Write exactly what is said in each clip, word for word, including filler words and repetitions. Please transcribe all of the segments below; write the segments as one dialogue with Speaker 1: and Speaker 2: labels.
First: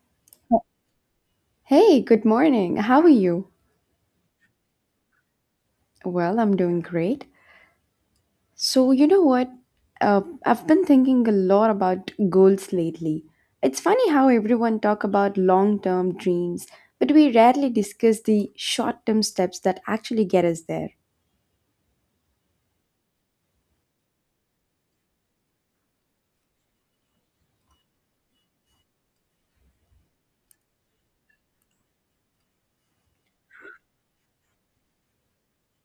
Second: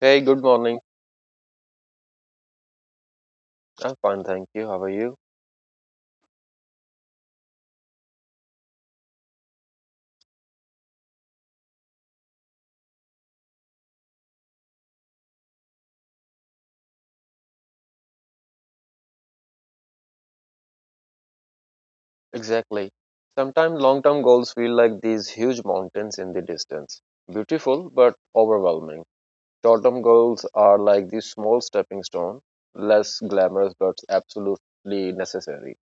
Speaker 1: Hey, good morning.
Speaker 2: Hey, good morning. How are you?
Speaker 1: I'm fine, thank you. How are you?
Speaker 2: Well, I'm doing great. So, you know what? Uh, I've been thinking a lot about goals lately. It's funny how everyone talk about long-term dreams, but we rarely discuss the short-term steps that actually get us there.
Speaker 1: Exactly. Sometimes long term goals feel like these huge mountains in the distance. Beautiful, but overwhelming. Short term goals are like these small stepping stone, less glamorous, but absolutely necessary.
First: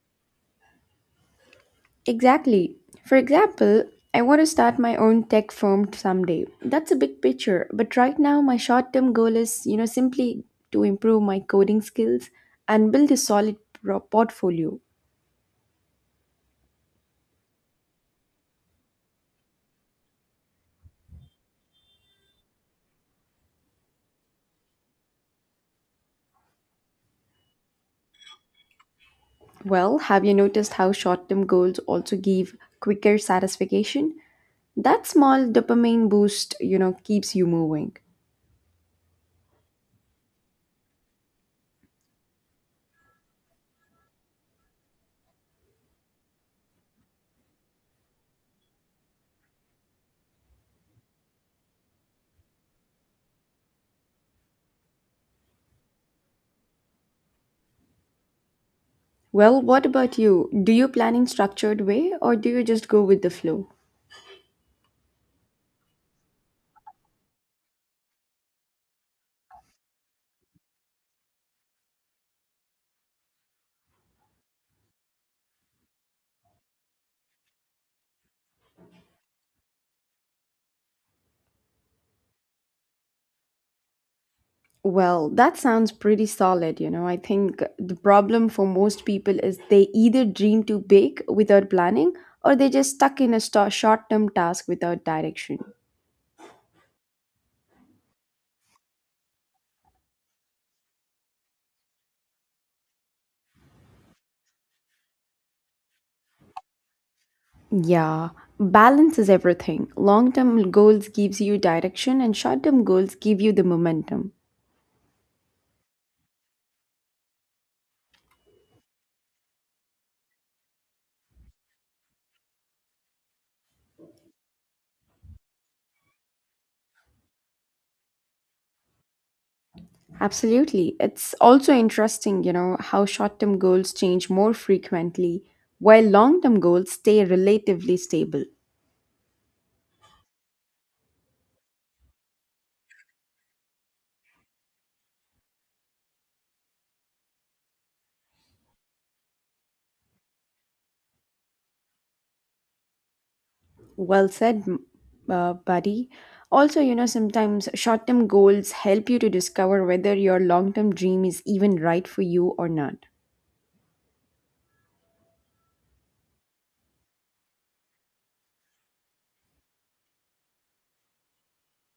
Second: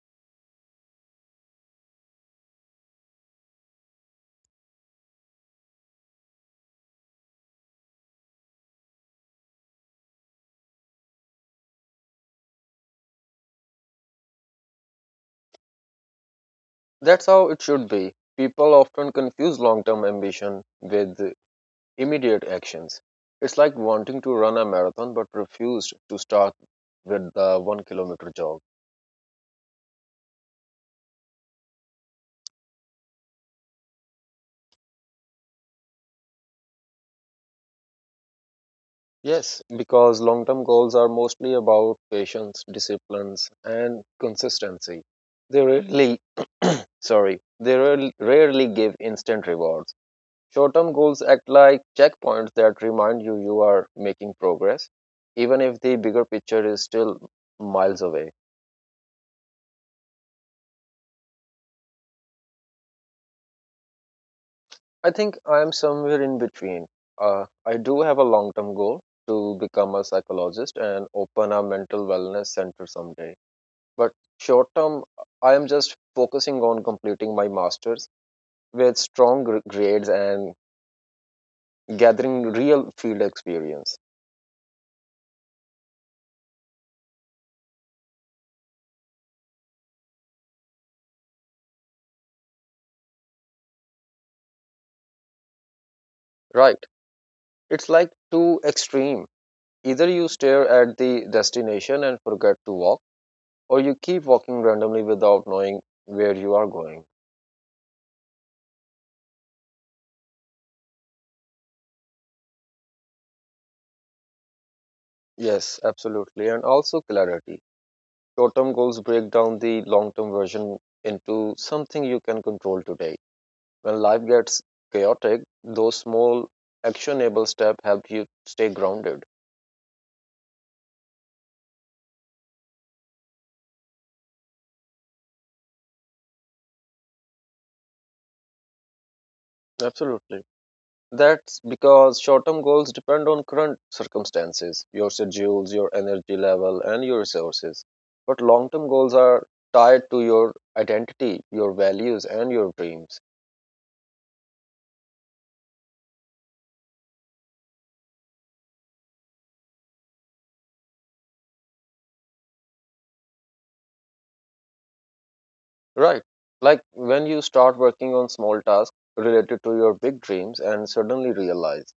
Speaker 2: Exactly. For example, I want to start my own tech firm someday. That's a big picture, but right now my short-term goal is, you know, simply to improve my coding skills and build a solid pro- portfolio.
Speaker 1: That's how it should be. People often confuse long term ambition with immediate actions. It's like wanting to run a marathon but refuse to start with the one kilometer jog.
Speaker 2: Well, have you noticed how short term goals also give quicker satisfaction? That small dopamine boost, you know, keeps you moving.
Speaker 1: Yes, because long term goals are mostly about patience, disciplines, and consistency. They rarely, sorry, they rarely rarely give instant rewards. Short term goals act like checkpoints that remind you you are making progress, even if the bigger picture is still miles away.
Speaker 2: Well, what about you? Do you plan in structured way or do you just go with the flow?
Speaker 1: I think I am somewhere in between. Uh, I do have a long term goal to become a psychologist and open a mental wellness center someday. But short term, I am just focusing on completing my master's with strong gr- grades and gathering real field experience.
Speaker 2: Well, that sounds pretty solid, you know. I think the problem for most people is they either dream too big without planning or they just stuck in a short term task without direction.
Speaker 1: Right. It's like too extreme. Either you stare at the destination and forget to walk, or you keep walking randomly without knowing where you are going.
Speaker 2: Yeah, balance is everything. Long-term goals gives you direction and short-term goals give you the momentum.
Speaker 1: Yes, absolutely. And also clarity. Short term goals break down the long term version into something you can control today. When life gets chaotic, those small actionable steps help you stay grounded.
Speaker 2: Absolutely. It's also interesting, you know, how short-term goals change more frequently while long-term goals stay relatively stable.
Speaker 1: Absolutely. That's because short term goals depend on current circumstances, your schedules, your energy level, and your resources. But long term goals are tied to your identity, your values, and your dreams.
Speaker 2: Well said, m- uh, buddy. Also, you know, sometimes short-term goals help you to discover whether your long-term dream is even right for you or not.
Speaker 1: Right. Like when you start working on small tasks related to your big dreams and suddenly realize,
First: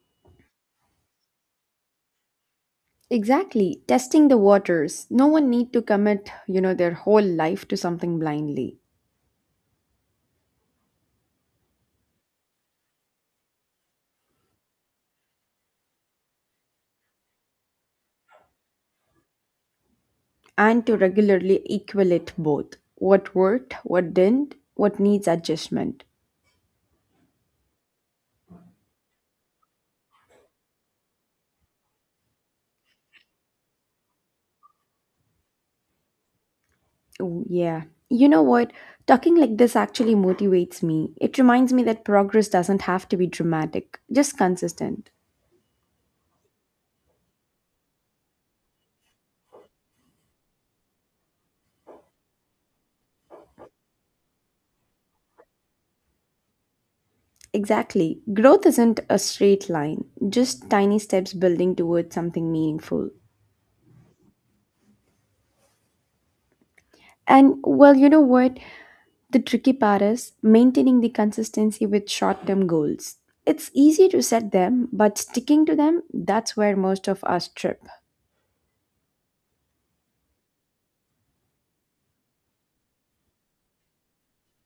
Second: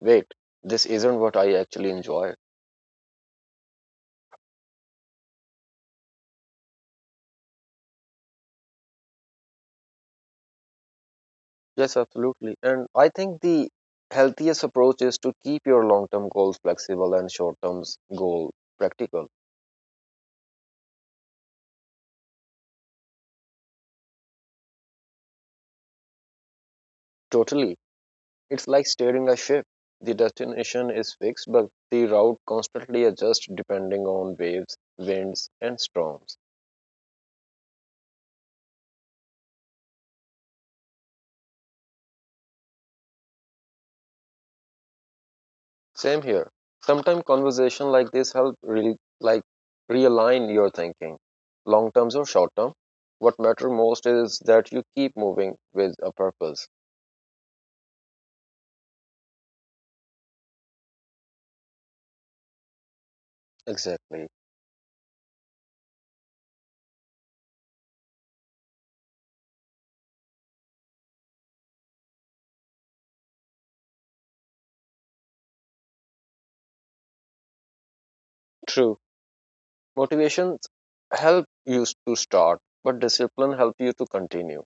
Speaker 1: wait, this isn't what I actually enjoy.
Speaker 2: Exactly, testing the waters. No one need to commit, you know, their whole life to something blindly
Speaker 1: Yes, absolutely. And I think the healthiest approach is to keep your long term goals flexible and short term goal practical.
Speaker 2: and to regularly evaluate both what worked, what didn't, what needs adjustment.
Speaker 1: Totally. It's like steering a ship. The destination is fixed, but the route constantly adjusts depending on waves, winds, and storms.
Speaker 2: Oh, yeah. You know what? Talking like this actually motivates me. It reminds me that progress doesn't have to be dramatic, just consistent.
Speaker 1: Same here. Sometimes conversation like this help really like realign your thinking. Long terms or short term. What matter most is that you keep moving with a purpose.
Speaker 2: Exactly. Growth isn't a straight line, just tiny steps building towards something meaningful.
Speaker 1: Exactly.
Speaker 2: And well, you know what? The tricky part is maintaining the consistency with short term goals. It's easy to set them, but sticking to them, that's where most of us trip.
Speaker 1: True. Motivations help you to start, but discipline help you to continue.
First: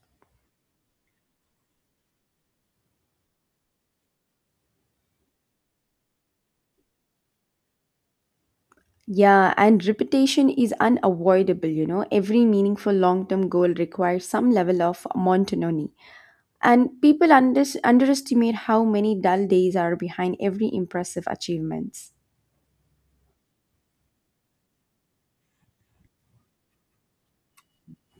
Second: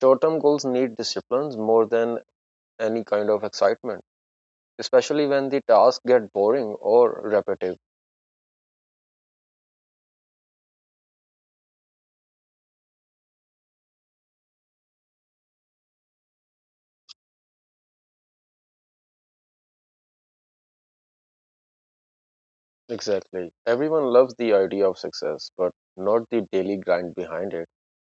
Speaker 1: Short-term goals need disciplines more than any kind of excitement, especially when the tasks get boring or repetitive.
Speaker 2: Yeah, and repetition is unavoidable, you know. Every meaningful long term goal requires some level of monotony. And people under- underestimate how many dull days are behind every impressive achievements.
Speaker 1: Exactly. Everyone loves the idea of success, but not the daily grind behind it.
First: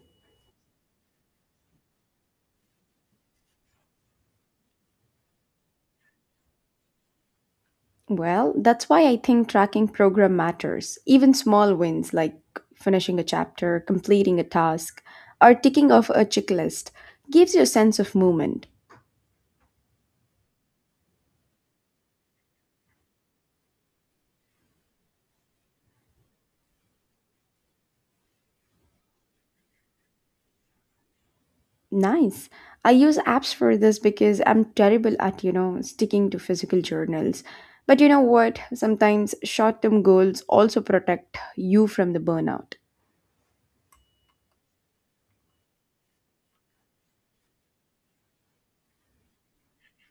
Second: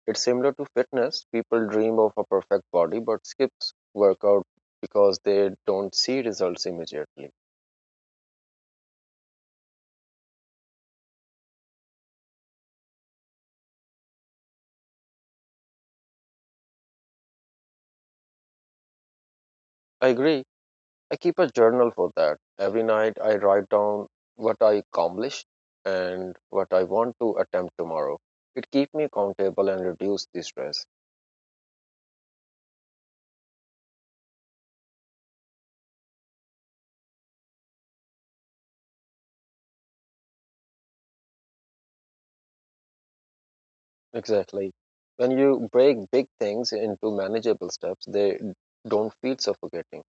Speaker 1: It's similar to fitness. People dream of a perfect body but skips workout because they don't see results immediately.
Speaker 2: Well, that's why I think tracking program matters. Even small wins like finishing a chapter, completing a task, or ticking off a checklist gives you a sense of movement.
Speaker 1: I agree. I keep a journal for that. Every night I write down what I accomplished and what I want to attempt tomorrow. It keeps me accountable and reduce the stress.
Speaker 2: Nice. I use apps for this because I'm terrible at, you know, sticking to physical journals. But you know what? Sometimes short-term goals also protect you from the burnout.
Speaker 1: Exactly. When you break big things into manageable steps, they don't feel suffocating.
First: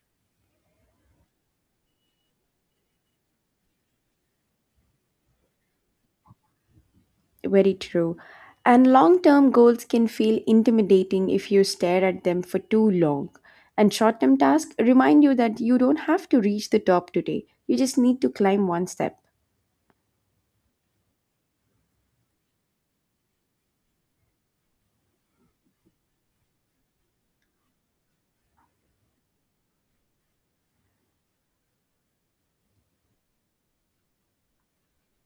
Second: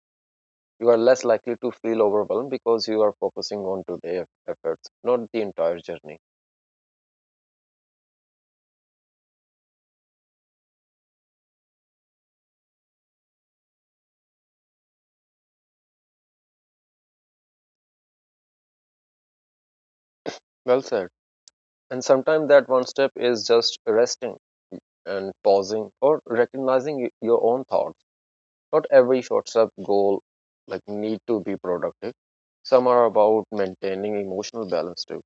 Speaker 1: You are less likely to feel overwhelmed because you are focusing on today's efforts, not the entire journey.
Speaker 2: Very true. And long term goals can feel intimidating if you stare at them for too long. And short term tasks remind you that you don't have to reach the top today, you just need to climb one step.
Speaker 1: Well said. And sometimes that one step is just resting and pausing or recognizing y- your own thoughts, not every short sub goal like need to be productive, some are about maintaining emotional balance too.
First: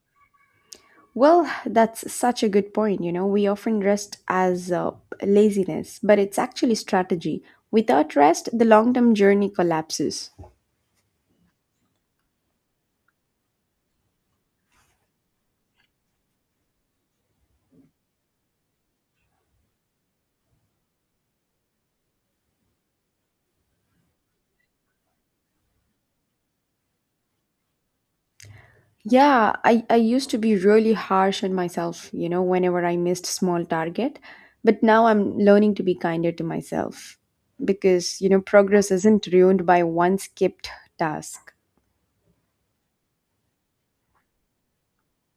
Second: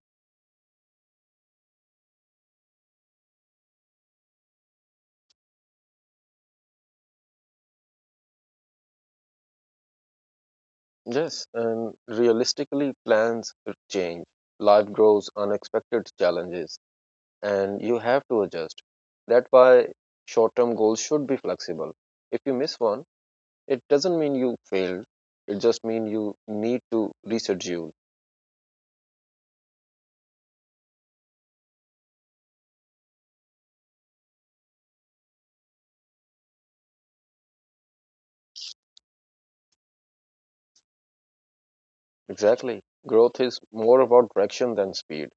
Speaker 2: Well, that's such a good point. You know, we often rest as uh, laziness, but it's actually strategy. Without rest, the long term journey collapses.
Speaker 1: Yes, and realistically plans change, life grows unexpected challenges, and you have to adjust. That's why short-term goals should be flexible. If you miss one, it doesn't mean you failed, it just means you need to reschedule.
Speaker 2: Yeah, I, I used to be really harsh on myself, you know, whenever I missed small target. But now I'm learning to be kinder to myself because, you know, progress isn't ruined by one skipped task.
Speaker 1: Exactly, growth is more about direction than speed.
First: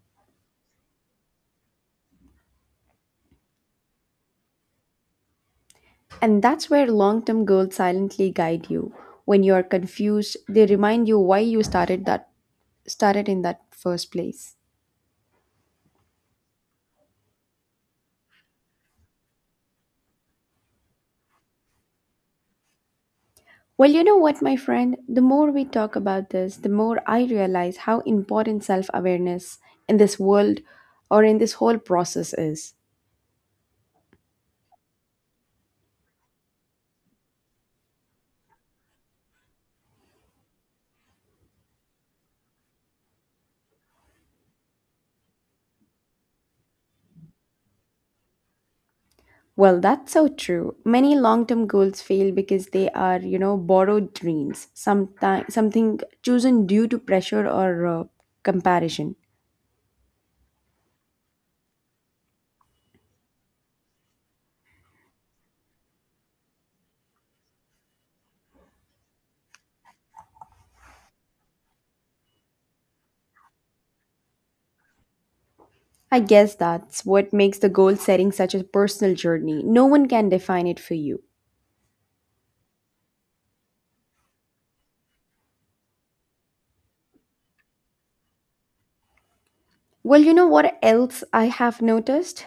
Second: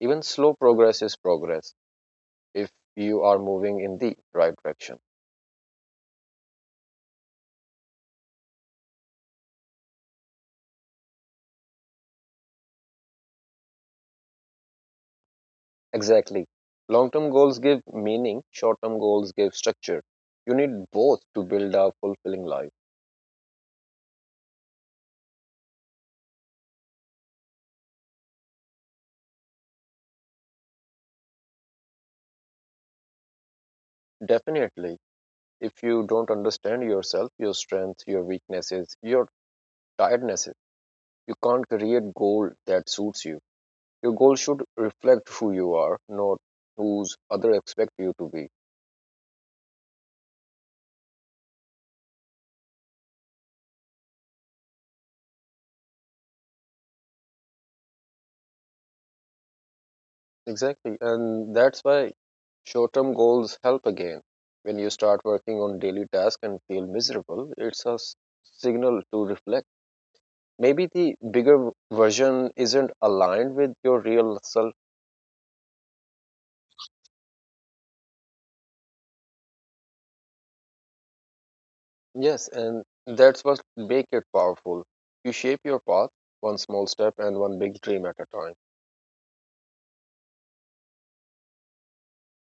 Speaker 1: Even slow progress is progress if you are moving in the right direction.
Speaker 2: And that's where long-term goals silently guide you. When you are confused, they remind you why you started that started in that first place.
Speaker 1: Exactly. Long term goals give meaning, short term goals give structure. You need both to build a fulfilling life.
Speaker 2: Well, you know what, my friend? The more we talk about this, the more I realize how important self awareness in this world or in this whole process is.
Speaker 1: Definitely. If you don't understand yourself, your strengths, your weaknesses, your tirednesses, you can't create goal that suits you. Your goal should reflect who you are, not whose other expect you to be.
Speaker 2: Well, that's so true. Many long term goals fail because they are, you know, borrowed dreams, sometimes something chosen due to pressure or uh, comparison.
Speaker 1: Exactly. And that's why short term goals help again. When you start working on daily tasks and feel miserable, it's a s- signal to reflect. Maybe the bigger v- version isn't aligned with your real self.
Speaker 2: I guess that's what makes the goal setting such a personal journey. No one can define it for you.
Speaker 1: Yes, and that's what make it powerful. You shape your path one small step and one big dream at a time.
Speaker 2: Well, you know what else I have noticed?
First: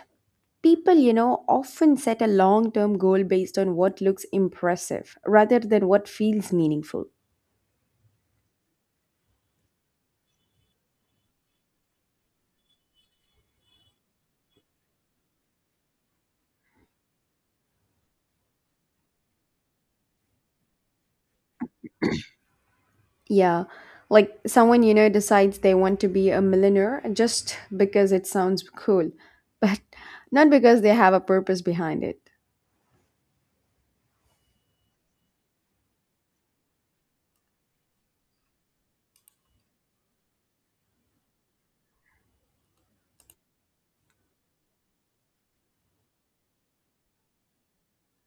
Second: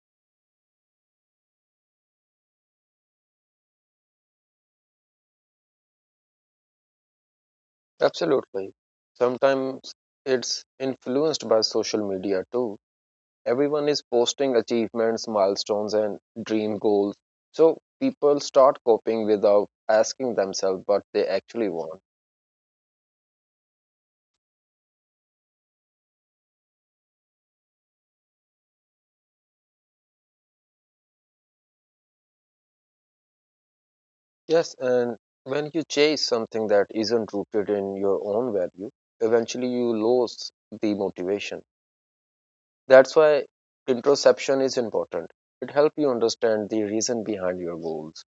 Speaker 2: People, you know, often set a long term goal based on what looks impressive rather than what feels meaningful.
Speaker 1: Absolutely. Sometimes it's influenced by social media too. Everyone is posting achievements, milestones, and dream goals. So people start coping without asking themselves what they actually want.
Speaker 2: Yeah, like someone, you know, decides they want to be a millionaire just because it sounds cool, but not because they have a purpose behind it.
Speaker 1: Yes, and when you chase something that isn't rooted in your own value, eventually you lose the motivation. That's why introspection is important. It helps you understand the reason behind your goals.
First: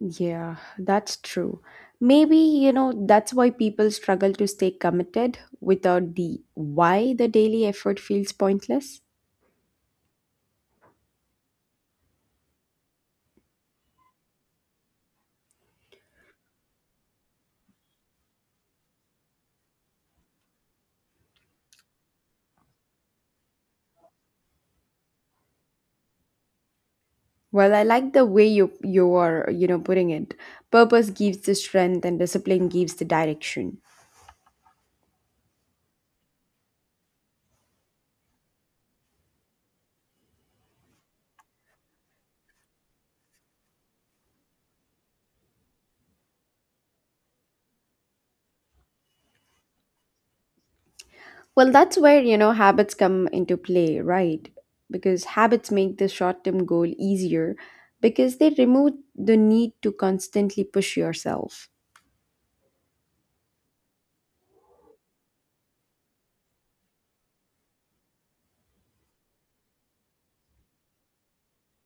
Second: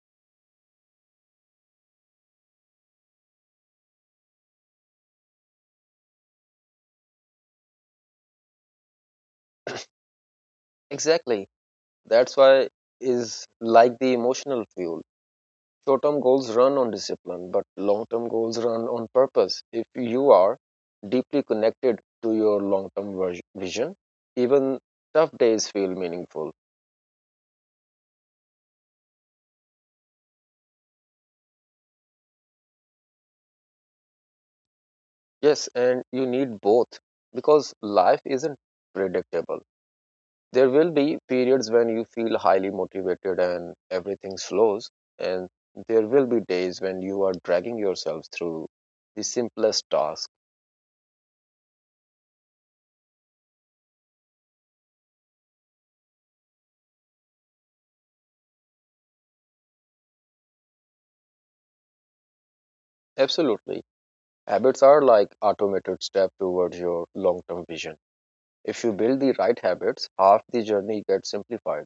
Speaker 2: Yeah, that's true. Maybe, you know, that's why people struggle to stay committed without the why the daily effort feels pointless.
Speaker 1: Exactly. That's why is like the emotional fuel. Short term goals run on discipline, but long term goals run on purpose. If you are deeply connected to your long term vision, even tough days feel meaningful.
Speaker 2: Well, I like the way you you are, you know, putting it. Purpose gives the strength and discipline gives the direction.
Speaker 1: Yes, and you need both because life isn't predictable. There will be periods when you feel highly motivated and everything slows, and there will be days when you are dragging yourself through the simplest task.
Speaker 2: Well, that's where, you know, habits come into play, right? Because habits make the short-term goal easier because they remove the need to constantly push yourself.
Speaker 1: Absolutely. Habits are like automated step towards your long-term vision. If you build the right habits, half the journey gets simplified.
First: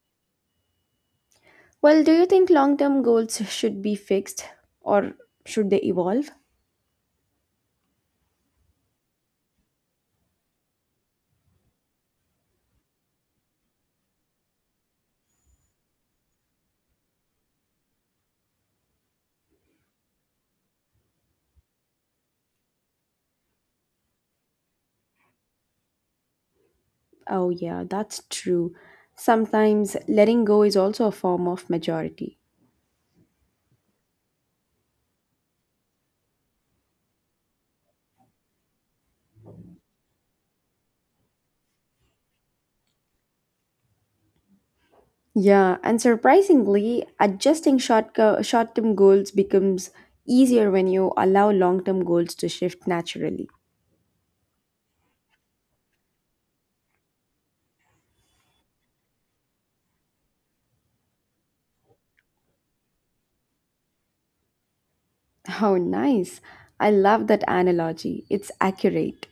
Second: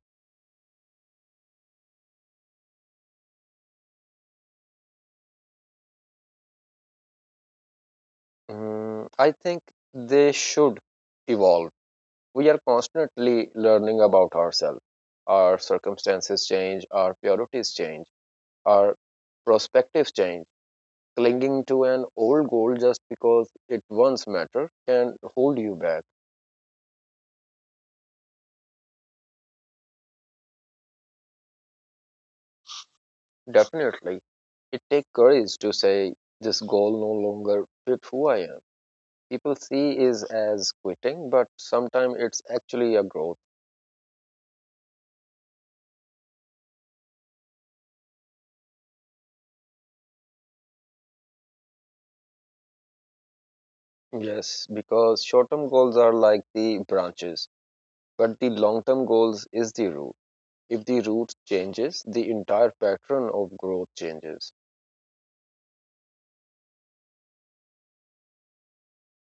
Speaker 2: Well, do you think long-term goals should be fixed or should they evolve?
Speaker 1: Mm, I think they should evolve. We are constantly learning about ourselves. Our circumstances change, our priorities change, our perspectives change. Clinging to an old goal just because it once mattered can hold you back.
Speaker 2: Oh yeah, that's true. Sometimes letting go is also a form of majority.
Speaker 1: Definitely, it takes courage to say this goal no longer fit who I am. People see is as quitting, but sometimes it's actually a growth.
Speaker 2: Yeah, and surprisingly, adjusting short short-term goals becomes easier when you allow long-term goals to shift naturally.
Speaker 1: Yes, because short-term goals are like the branches, but the long-term goals is the root. If the root changes, the entire pattern of growth changes.
Speaker 2: How nice. I love that analogy. It's accurate.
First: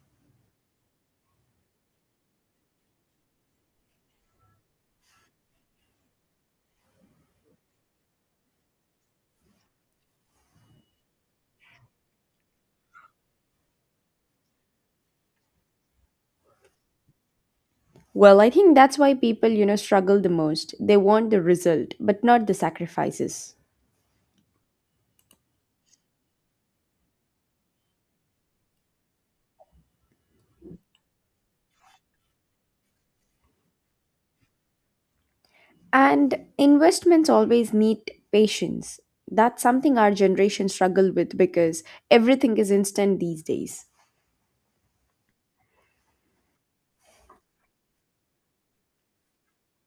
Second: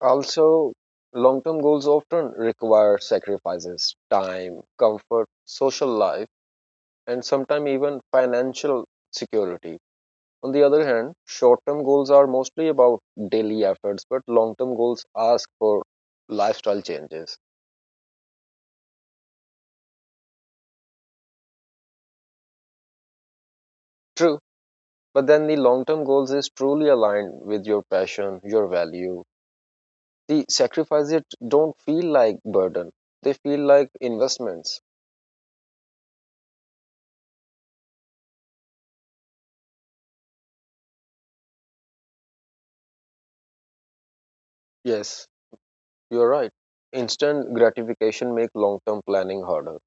Speaker 1: Also, long-term goals often require sacrifices, time, comfort, social life, and sometimes even financial security. On the other hand, short-term goals are mostly about daily efforts, but long-term goals ask for lifestyle changes.
Speaker 2: Well, I think that's why people, you know, struggle the most. They want the result, but not the sacrifices.
Speaker 1: True. But then the long term goals is truly aligned with your passion, your value. The sacrifices don't feel like burden. They feel like investments.
Speaker 2: And investments always need patience. That's something our generation struggle with because everything is instant these days.
Speaker 1: Yes, you're right. Instant gratification make long term planning harder.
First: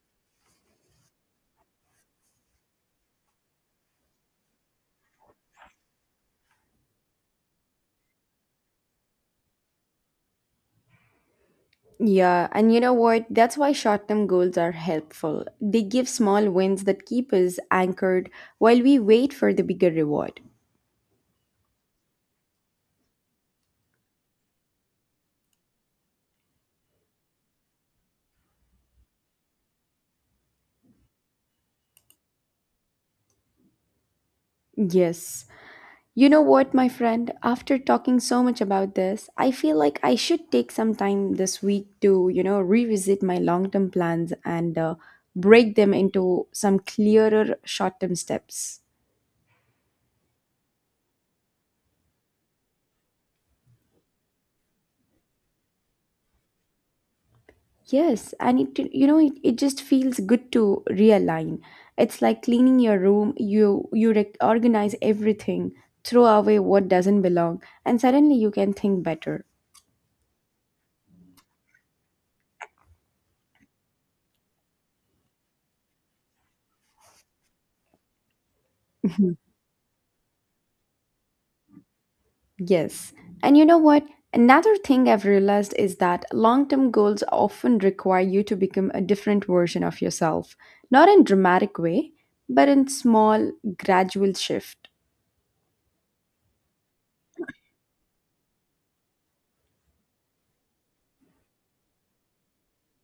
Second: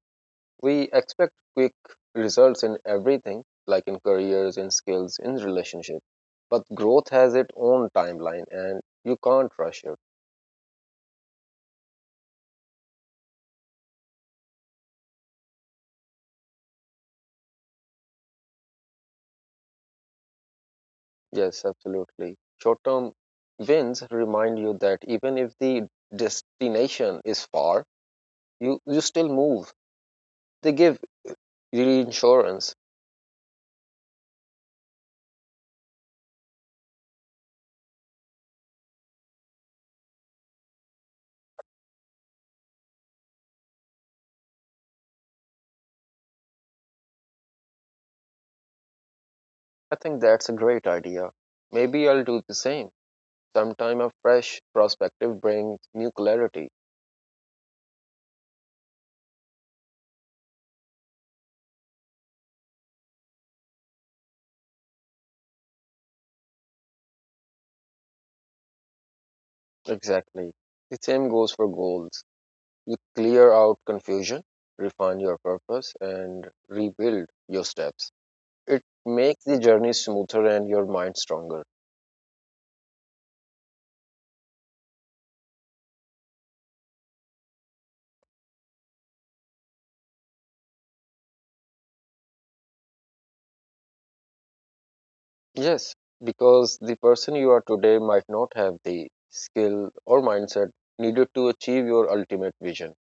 Speaker 1: We expect quick results in everything, like in careers, in skills, in relationships. But growth has its own timeline and you can't rush it.
Speaker 2: Yeah, and you know what? That's why short term goals are helpful. They give small wins that keep us anchored while we wait for the bigger reward.
Speaker 1: Yes, absolutely. Short term wins remind you that even if the destination is far, You you still move. They give reinsurance.
Speaker 2: Yes. You know what, my friend? After talking so much about this, I feel like I should take some time this week to, you know, revisit my long term plans and uh, break them into some clearer short term steps.
Speaker 1: I think that's a great idea. Maybe I'll do the same. Sometime a fresh perspective brings new clarity.
Speaker 2: Yes, and it you know it, it just feels good to realign. It's like cleaning your room, you you rec- organize everything, throw away what doesn't belong, and suddenly you can think better.
Speaker 1: Exactly. The same goes for goals. You clear out confusion, refine your purpose, and rebuild your steps. It
Speaker 2: Mhm.
Speaker 1: makes the journey smoother and your mind stronger.
Speaker 2: Yes. And you know what? Another thing I've realized is that long-term goals often require you to become a different version of yourself, not in dramatic way, but in small gradual shift.
Speaker 1: Yes, because the person you are today might not have the skill or mindset needed to achieve your ultimate vision,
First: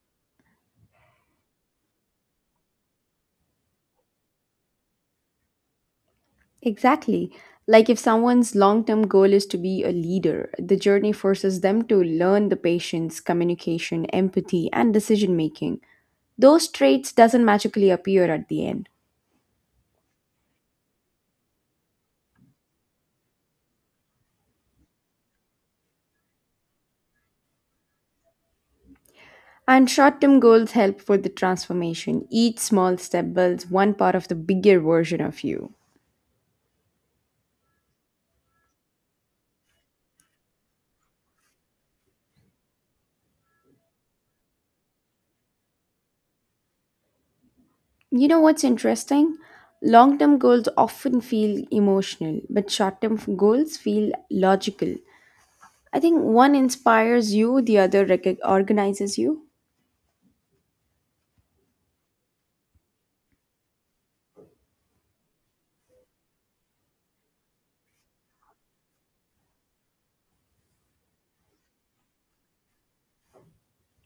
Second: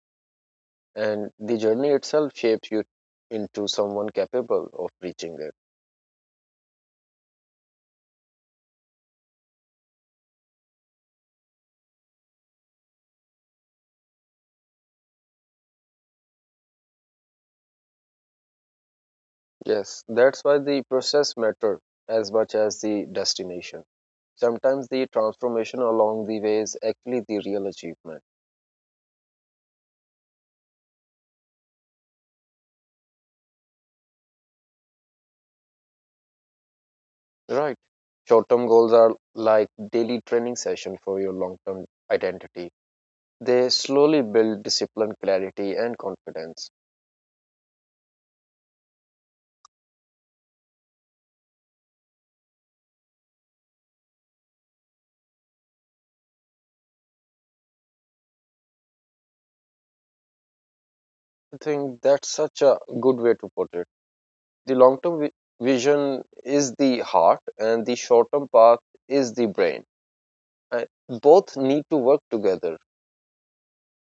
Speaker 1: and the journey itself shapes you into someone capable of reaching it.
Speaker 2: Exactly. Like if someone's long term goal is to be a leader, the journey forces them to learn the patience, communication, empathy, and decision making. Those traits doesn't magically appear at the end.
Speaker 1: Yes, that's why the process matters as much as the destination. Sometimes the transformation along the way is actually the real achievement.
Speaker 2: And short term goals help for the transformation. Each small step builds one part of the bigger version of you.
Speaker 1: Right. Short-term goals are like daily training session for your long-term identity. They slowly build discipline, clarity, and confidence.
Speaker 2: You know what's interesting? Long term goals often feel emotional, but short term goals feel logical. I think one inspires you, the other rec- organizes you.
Speaker 1: I think that's such a good way to put it. The long term vi- vision is the heart, and the short term path is the brain. Uh, both need to work together.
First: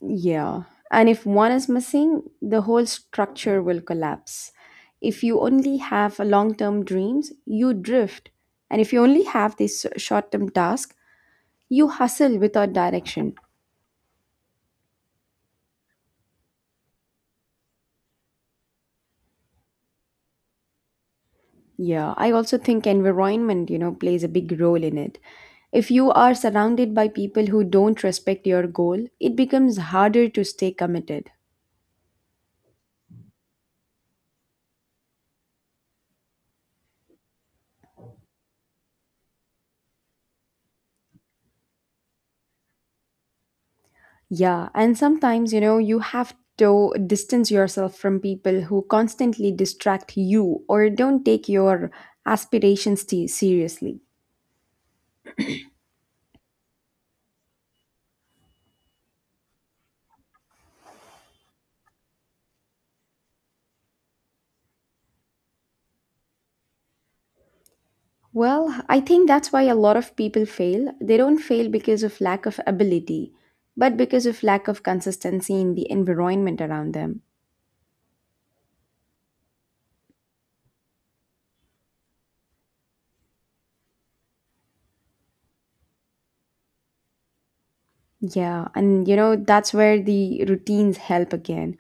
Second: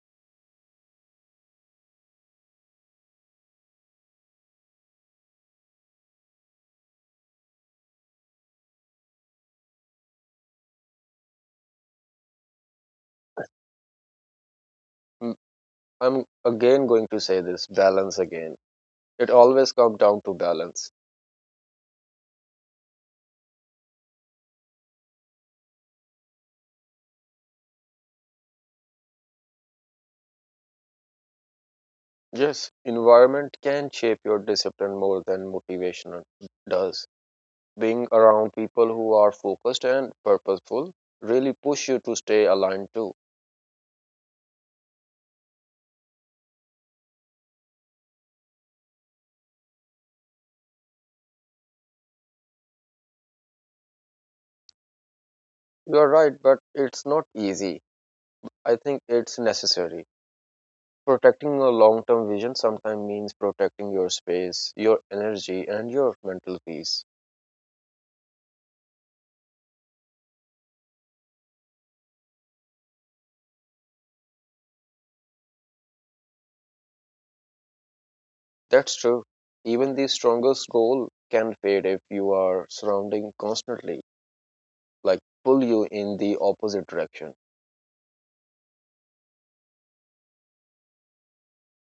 Speaker 2: Yeah. And if one is missing, the whole structure will collapse. If you only have long term dreams, you drift. And if you only have this short term task, you hustle without direction.
Speaker 1: Mm, I'm again going to say this balance again. It always comes down to balance.
Speaker 2: Yeah. I also think environment, you know, plays a big role in it. If you are surrounded by people who don't respect your goal, it becomes harder to stay committed.
Speaker 1: Yes, environment can shape your discipline more than motivation does. Being around people who are focused and purposeful really push you to stay aligned too.
Speaker 2: Yeah, and sometimes, you know, you have to distance yourself from people who constantly distract you or don't take your aspirations te- seriously.
Speaker 1: You are right, but it's not easy. I think it's necessary. Protecting your long term vision sometimes means protecting your space, your energy, and your mental peace.
Speaker 2: Well, I think that's why a lot of people fail. They don't fail because of lack of ability, but because of lack of consistency in the environment around them.
Speaker 1: That's true. Even the strongest goal can fade if you are surrounding constantly, like pull you in the opposite direction.
Speaker 2: Yeah, and you know, that's where the routines help again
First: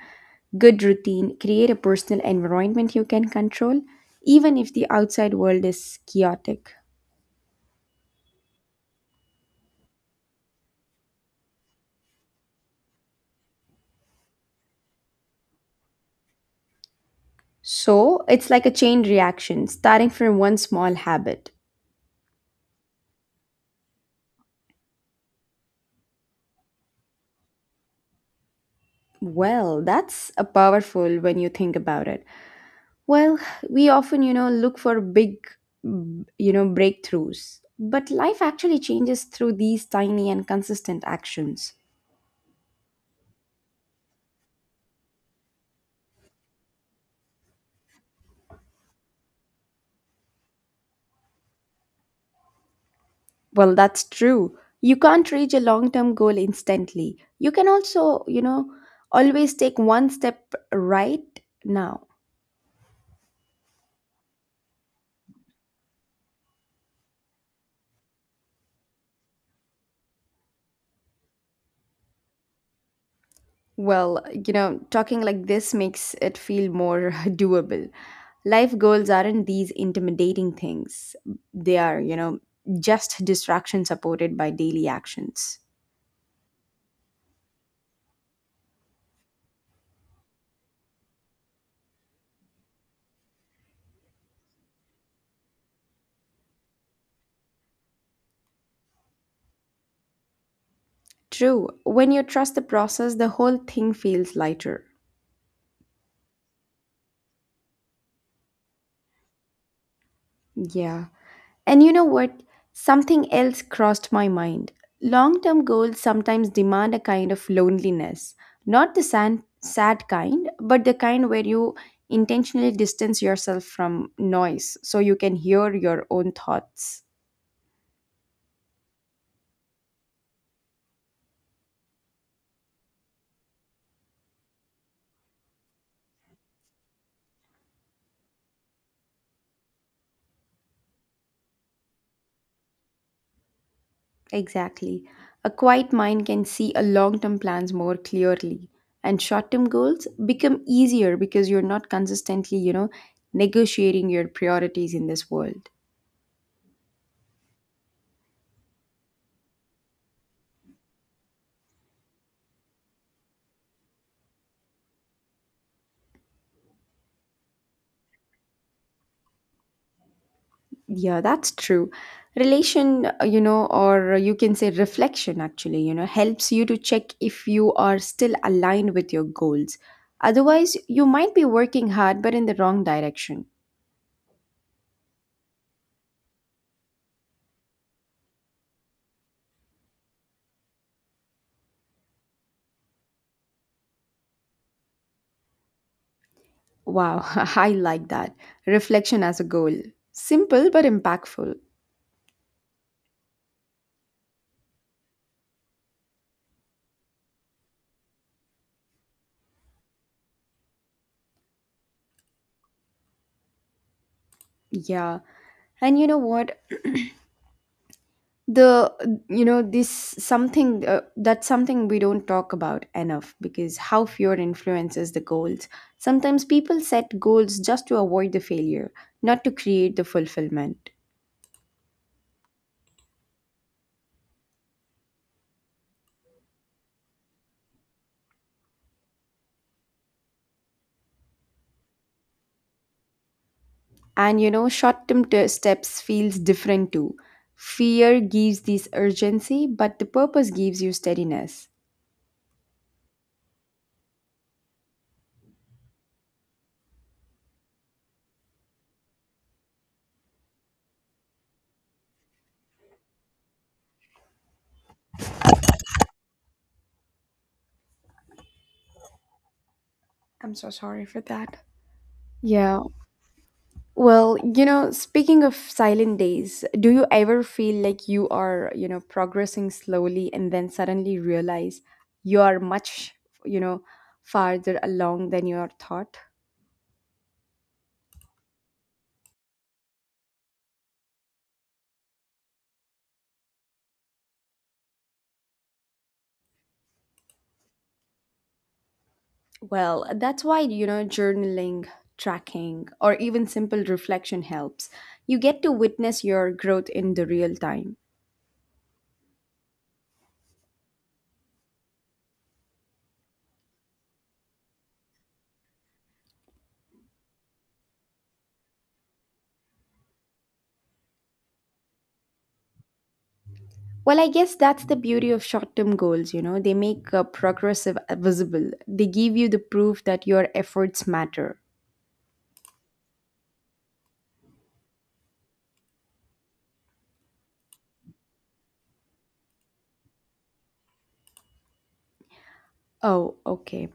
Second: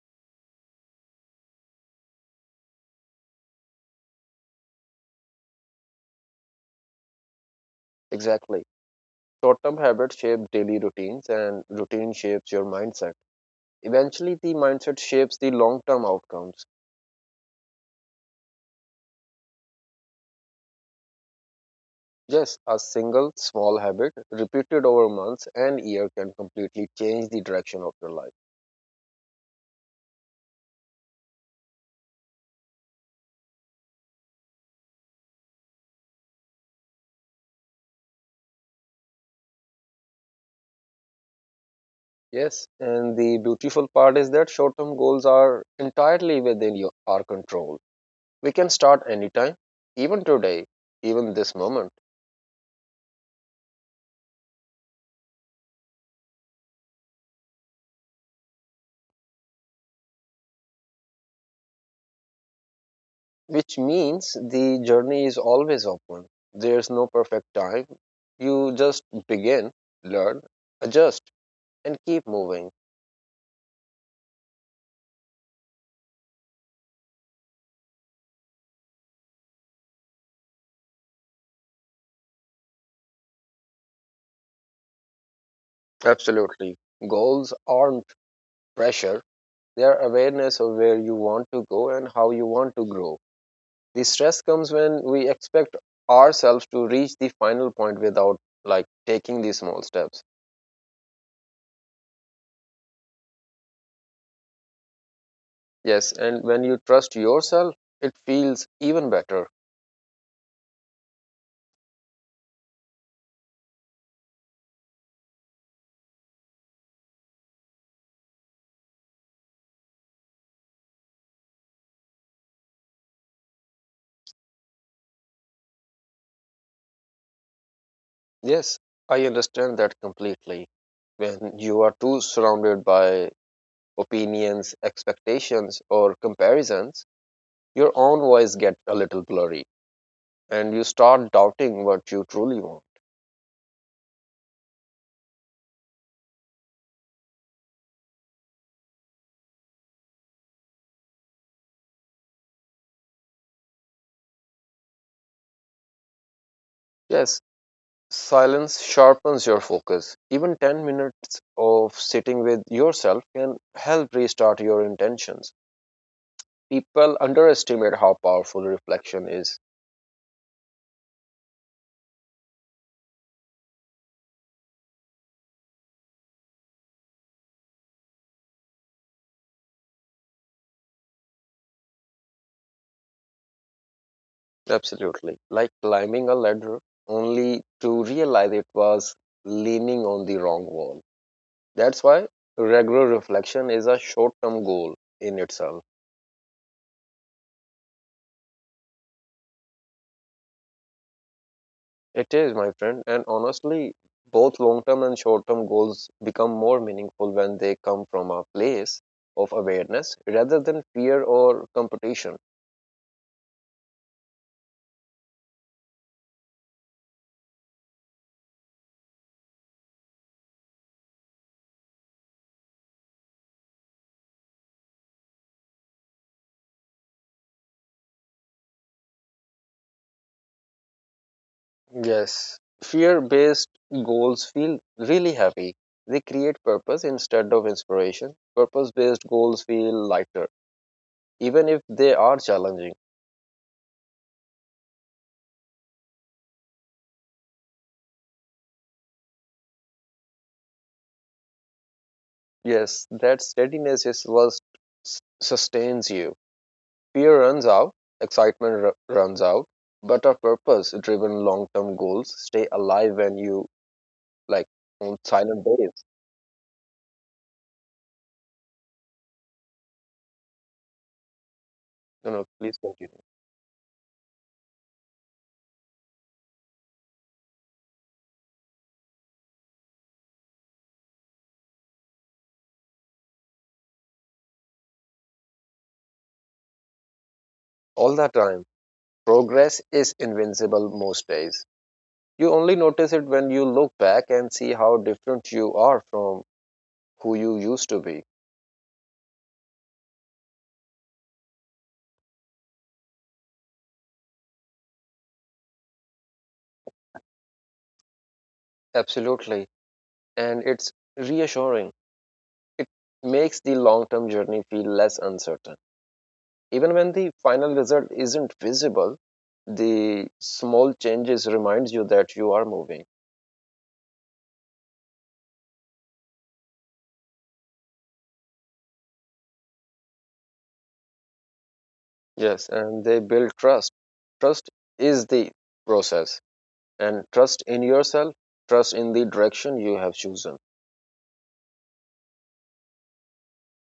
Speaker 2: good routine, create a personal environment you can control, even if the outside world is chaotic.
Speaker 1: Exactly. Short term habits shape daily routines, and routine shapes your mindset. Eventually, the mindset shapes the long term outcomes.
Speaker 2: So it's like a chain reaction, starting from one small habit.
Speaker 1: Yes, a single small habit repeated over months and year can completely change the direction of your life.
Speaker 2: Well, that's a powerful when you think about it. Well, we often, you know, look for big, mm, you know, breakthroughs, but life actually changes through these tiny and consistent actions.
Speaker 1: Yes, and the beautiful part is that short term goals are entirely within your, our control. We can start anytime, even today, even this moment,
Speaker 2: Well, that's true. You can't reach a long term goal instantly. You can also, you know, always take one step right now.
Speaker 1: which means the journey is always open. There's no perfect time. You just begin, learn, adjust, and keep moving.
Speaker 2: Well, you know, talking like this makes it feel more doable. Life goals aren't these intimidating things, they are, you know, just distraction supported by daily actions.
Speaker 1: Absolutely. Goals aren't pressure, they are awareness of where you want to go and how you want to grow. The stress comes when we expect ourselves to reach the final point without like taking these small steps.
Speaker 2: True, when you trust the process, the whole thing feels lighter.
Speaker 1: Yes, and when you trust yourself it feels even better.
Speaker 2: Yeah. And you know what? Something else crossed my mind. Long term goals sometimes demand a kind of loneliness, not the sad, sad kind, but the kind where you intentionally distance yourself from noise so you can hear your own thoughts.
Speaker 1: Yes, I understand that completely. When you are too surrounded by opinions, expectations, or comparisons, your own voice gets a little blurry and you start doubting what you truly want.
Speaker 2: Exactly. A quiet mind can see a long term plans more clearly and short term goals become easier because you're not consistently, you know, negotiating your priorities in this world.
Speaker 1: Yes. Silence sharpens your focus. Even ten minutes of sitting with yourself can help restart your intentions. People underestimate how powerful reflection is.
Speaker 2: Yeah, that's true. Relation, uh, you know, or you can say reflection actually, you know, helps you to check if you are still aligned with your goals. Otherwise, you might be working hard but in the wrong direction.
Speaker 1: Absolutely. Like climbing a ladder only to realize it was leaning on the wrong wall. That's why regular reflection is a short term goal in itself.
Speaker 2: Wow, I like that. Reflection as a goal. Simple but impactful.
Speaker 1: It is, my friend, and honestly, both long term and short term goals become more meaningful when they come from a place of awareness rather than fear or competition.
Speaker 2: Yeah. And you know what? The you know this something uh, That's something we don't talk about enough because how fear influences the goals sometimes people set goals just to avoid the failure not to create the fulfillment.
Speaker 1: Yes, fear based goals feel really heavy. They create purpose instead of inspiration. Purpose based goals feel lighter, even if they are challenging.
Speaker 2: And you know short term steps feels different too fear gives this urgency but the purpose gives you steadiness.
Speaker 1: Yes, that steadiness is what s- sustains you. Fear runs out, excitement r- runs out, but our purpose driven long term goals stay alive when you like on silent days.
Speaker 2: I'm so sorry for that.
Speaker 1: No, no, please
Speaker 2: Yeah.
Speaker 1: continue.
Speaker 2: Well, you know, speaking of silent days, do you ever feel like you are, you know, progressing slowly and then suddenly realize you are much, you know, farther along than you are thought?
Speaker 1: All the time, progress is invincible most days. You only notice it when you look back and see how different you are from who you used to be.
Speaker 2: Well, that's why, you know, journaling, tracking, or even simple reflection helps. You get to witness your growth in the real time.
Speaker 1: Absolutely. And it's reassuring. It makes the long term journey feel less uncertain. Even when the final result isn't visible, the small changes reminds you that you are moving.
Speaker 2: Well, I guess that's the beauty of short term goals, you know, they make uh, progressive uh, visible. They give you the proof that your efforts matter.
Speaker 1: Yes, and they build trust. Trust is the process, and trust in yourself, trust in the direction you have chosen.
Speaker 2: Oh, okay.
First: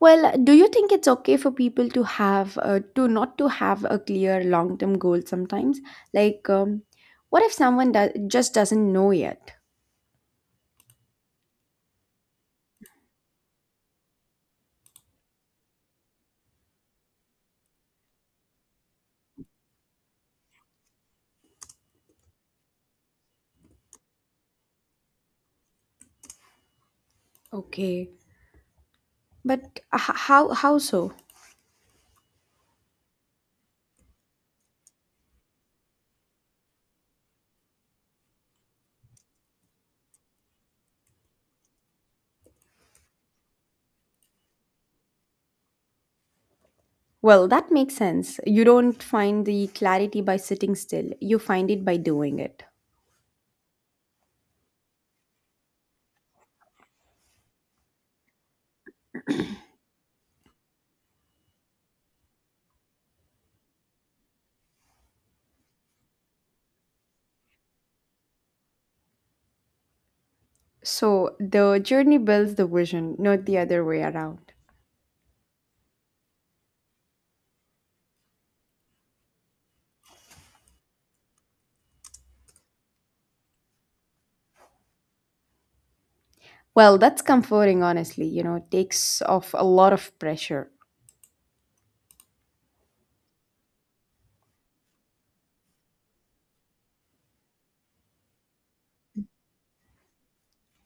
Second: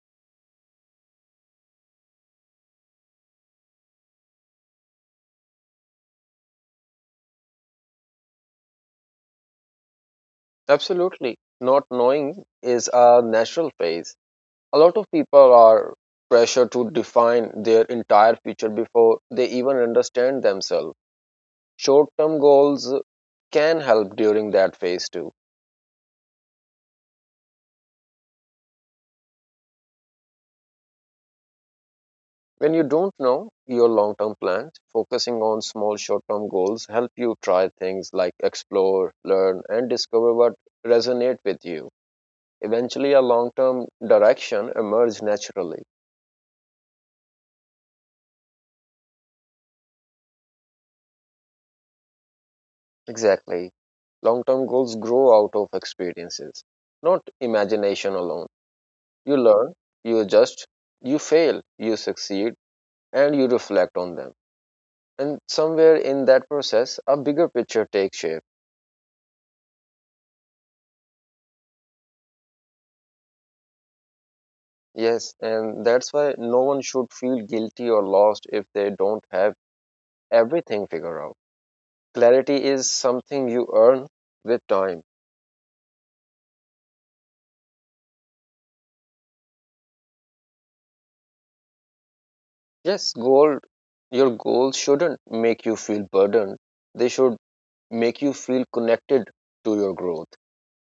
Speaker 2: Well, do you think it's okay for people to have uh, to not to have a clear long-term goal sometimes? Like, um, what if someone does just doesn't know yet?
Speaker 1: Absolutely. Not knowing is a natural phase. A lot of people are pressured to define their entire future before they even understand themselves. Short term goals can help during that phase too.
Speaker 2: Okay, but h- how how so?
Speaker 1: When you don't know your long term plans, focusing on small short term goals help you try things like explore, learn, and discover what resonate with you. Eventually, a long term direction emerges naturally.
Speaker 2: Well, that makes sense. You don't find the clarity by sitting still. You find it by doing it.
Speaker 1: Exactly. Long term goals grow out of experiences, not imagination alone. You learn, you adjust, you fail, you succeed, and you reflect on them. And somewhere in that process, a bigger picture takes shape.
Speaker 2: So the journey builds the vision, not the other way around.
Speaker 1: Yes, and that's why no one should feel guilty or lost if they don't have everything figured out. Clarity is something you earn with time.
Speaker 2: Well, that's comforting, honestly. You know, it takes off a lot of pressure.
Speaker 1: Yes, goal your goals shouldn't make you feel burdened. They should make you feel connected to your growth.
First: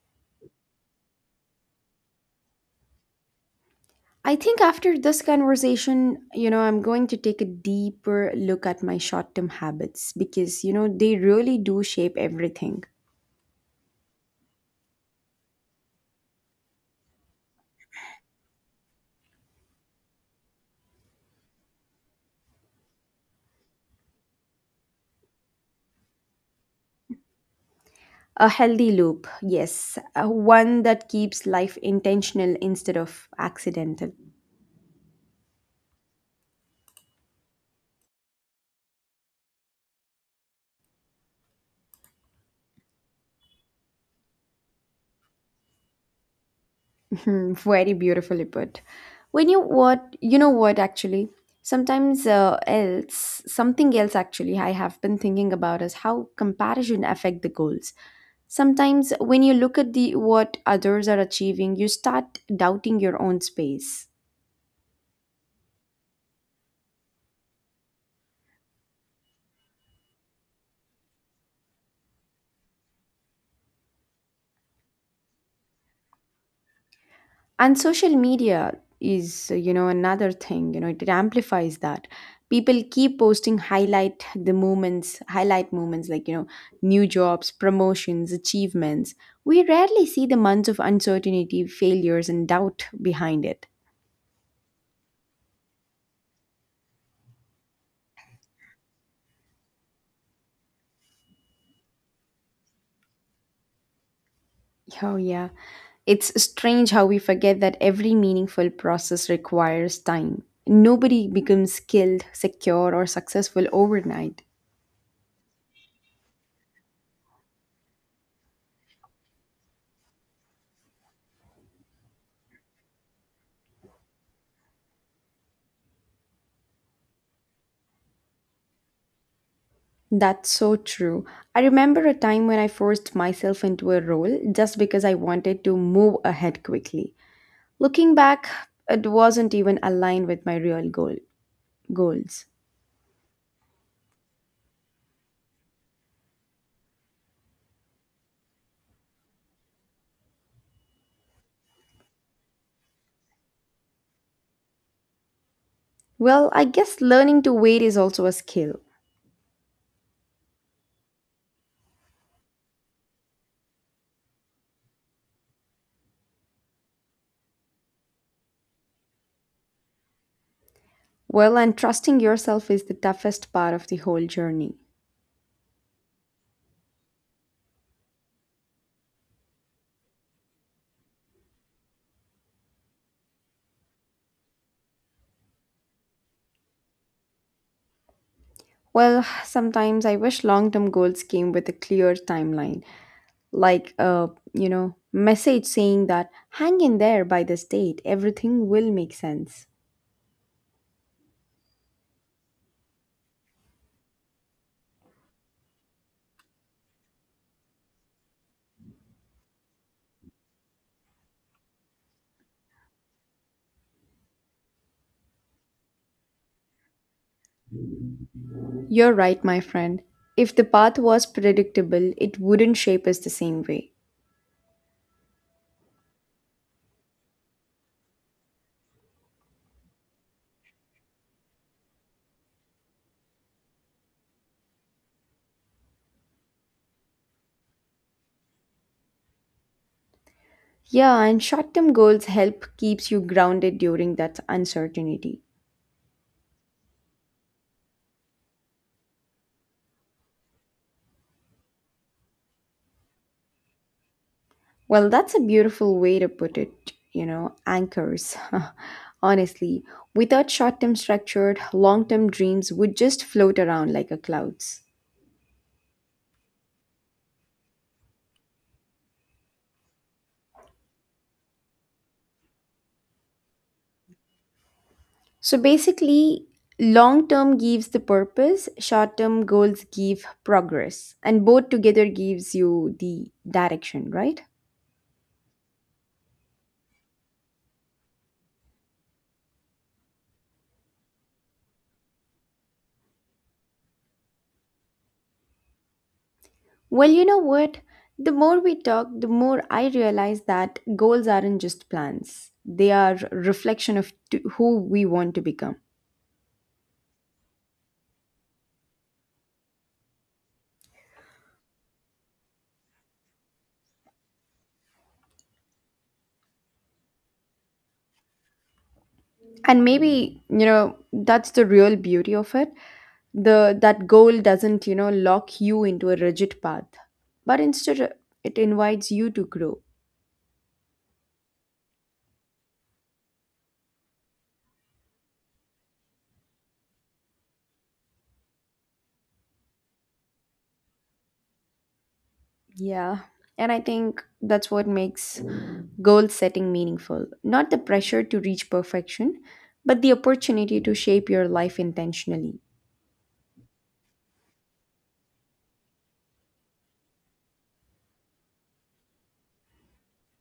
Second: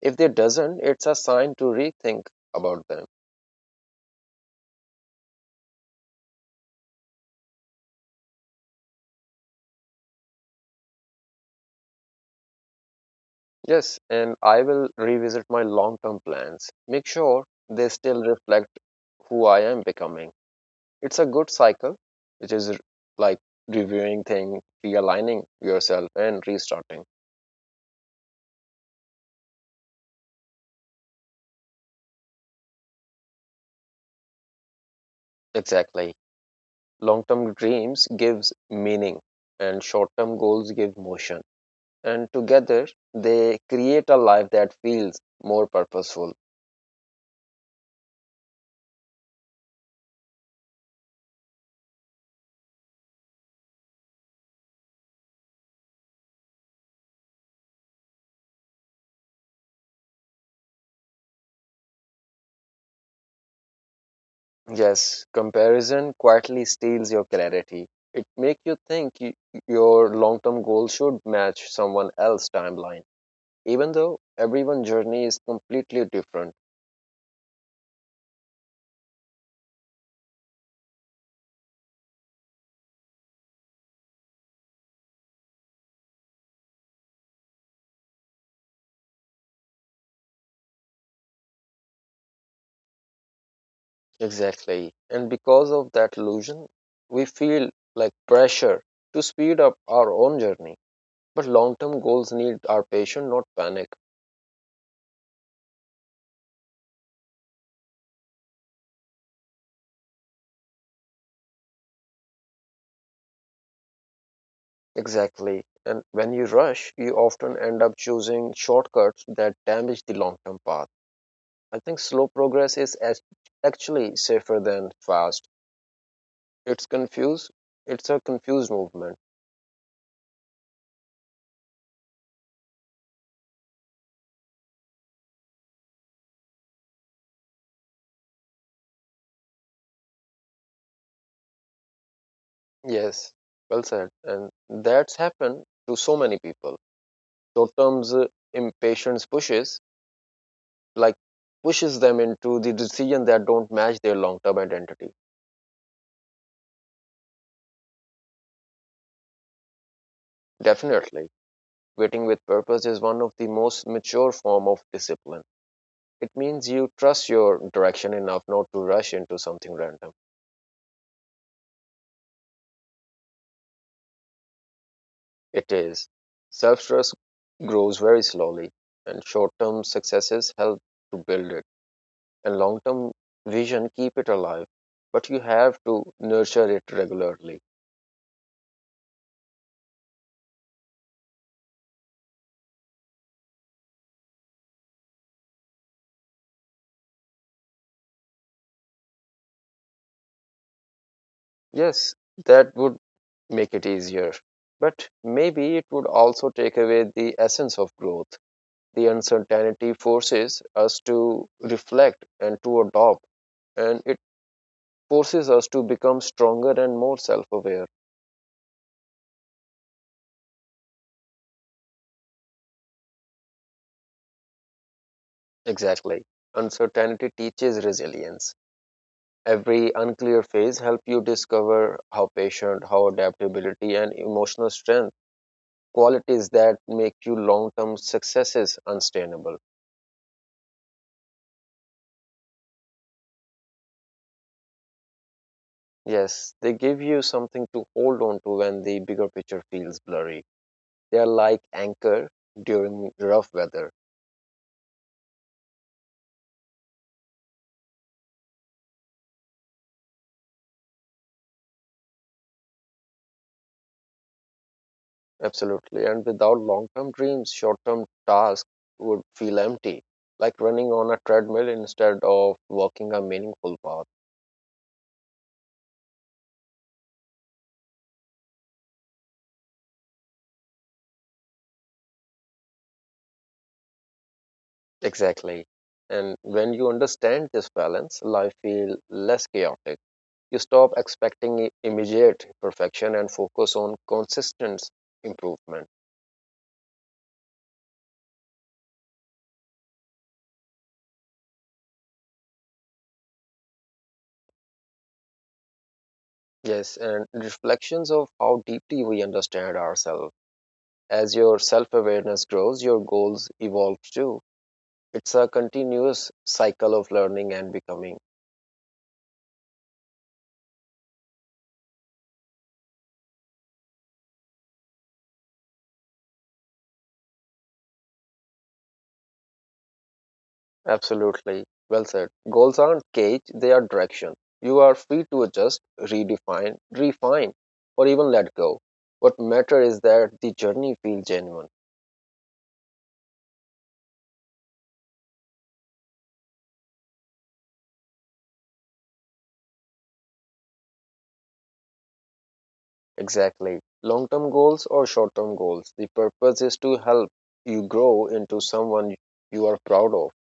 Speaker 1: If they doesn't, it's a sign to rethink about them.
Speaker 2: I think after this conversation, you know, I'm going to take a deeper look at my short term habits because, you know, they really do shape everything.
Speaker 1: Yes, and I will revisit my long-term plans. Make sure they still reflect who I am becoming. It's a good cycle, which is r- like reviewing things, realigning yourself, and restarting.
Speaker 2: A healthy loop, yes, uh, one that keeps life intentional instead of accidental.
Speaker 1: Exactly. Long-term dreams gives meaning, and short-term goals give motion. And together, they create a life that feels more purposeful.
Speaker 2: Hmm, very beautifully put. When you what you know what actually sometimes uh, else Something else actually I have been thinking about is how comparison affect the goals. Sometimes when you look at the what others are achieving, you start doubting your own space.
Speaker 1: Yes, comparison quietly steals your clarity. It makes you think y your long-term goal should match someone else's timeline, even though everyone's journey is completely different.
Speaker 2: And social media is uh, you know another thing you know it, amplifies that people keep posting highlight the moments highlight moments like you know new jobs promotions achievements. We rarely see the months of uncertainty failures and doubt behind it.
Speaker 1: Exactly. And because of that illusion, we feel like pressure to speed up our own journey. But long term goals need our patience, not panic.
Speaker 2: Oh yeah, it's strange how we forget that every meaningful process requires time. Nobody becomes skilled secure or successful overnight.
Speaker 1: Exactly. And when you rush, you often end up choosing shortcuts that damage the long term path. I think slow progress is as- actually safer than fast. It's confused, it's a confused movement.
Speaker 2: That's so true. I remember a time when I forced myself into a role just because I wanted to move ahead quickly. Looking back, it wasn't even aligned with my real goal goals.
Speaker 1: Yes, well said. And that's happened to so many people. Short term's uh, impatience pushes like pushes them into the decision that don't match their long-term identity.
Speaker 2: Well, I guess learning to wait is also a skill.
Speaker 1: Definitely, waiting with purpose is one of the most mature form of discipline. It means you trust your direction enough not to rush into something random.
Speaker 2: Well, and trusting yourself is the toughest part of the whole journey.
Speaker 1: It is self-trust grows very slowly, and short-term successes help to build it, and long-term vision keep it alive. But you have to nurture it regularly.
Speaker 2: Well, sometimes I wish long-term goals came with a clear timeline, like a, you know, message saying that hang in there by this date, everything will make sense.
Speaker 1: Yes, that would make it easier. But maybe it would also take away the essence of growth. The uncertainty forces us to reflect and to adopt, and it forces us to become stronger and more self aware.
Speaker 2: You're right, my friend. If the path was predictable, it wouldn't shape us the same way.
Speaker 1: Exactly. Uncertainty teaches resilience. Every unclear phase helps you discover how patient, how adaptability, and emotional strength qualities that make you long term successes unsustainable.
Speaker 2: Yeah, and short-term goals help keeps you grounded during that uncertainty.
Speaker 1: Yes, they give you something to hold on to when the bigger picture feels blurry. They are like anchor during rough weather.
Speaker 2: Well, that's a beautiful way to put it, you know, anchors. Honestly, without short-term structured, long-term dreams would just float around like a clouds.
Speaker 1: Absolutely. And without long term dreams, short term tasks would feel empty, like running on a treadmill instead of walking a meaningful path.
Speaker 2: So basically, long-term gives the purpose, short-term goals give progress, and both together gives you the direction, right?
Speaker 1: Exactly. And when you understand this balance, life feels less chaotic. You stop expecting i- immediate perfection and focus on consistent improvement.
Speaker 2: Well, you know what? The more we talk, the more I realize that goals aren't just plans. They are reflection of t- who we want to become.
Speaker 1: Yes, and reflections of how deeply we understand ourselves. As your self awareness grows, your goals evolve too. It's a continuous cycle of learning and becoming.
Speaker 2: And maybe, you know, that's the real beauty of it. The That goal doesn't, you know, lock you into a rigid path, but instead uh, it invites you to grow.
Speaker 1: Absolutely. Well said. Goals aren't cage, they are direction. You are free to adjust, redefine, refine, or even let go. What matters is that the journey feels genuine.
Speaker 2: Yeah. And I think that's what makes goal setting meaningful. Not the pressure to reach perfection, but the opportunity to shape your life intentionally.
Speaker 1: Exactly. Long term goals or short term goals. The purpose is to help you grow into someone you are proud of.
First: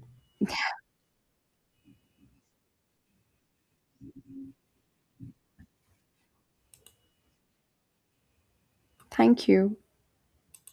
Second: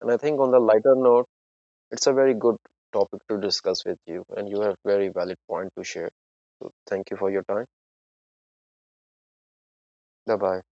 Speaker 1: And I think on the lighter note, it's a very good topic to discuss with you, and you have very valid point to share. So thank you for your time.
Speaker 2: Thank you.
Speaker 1: Bye bye.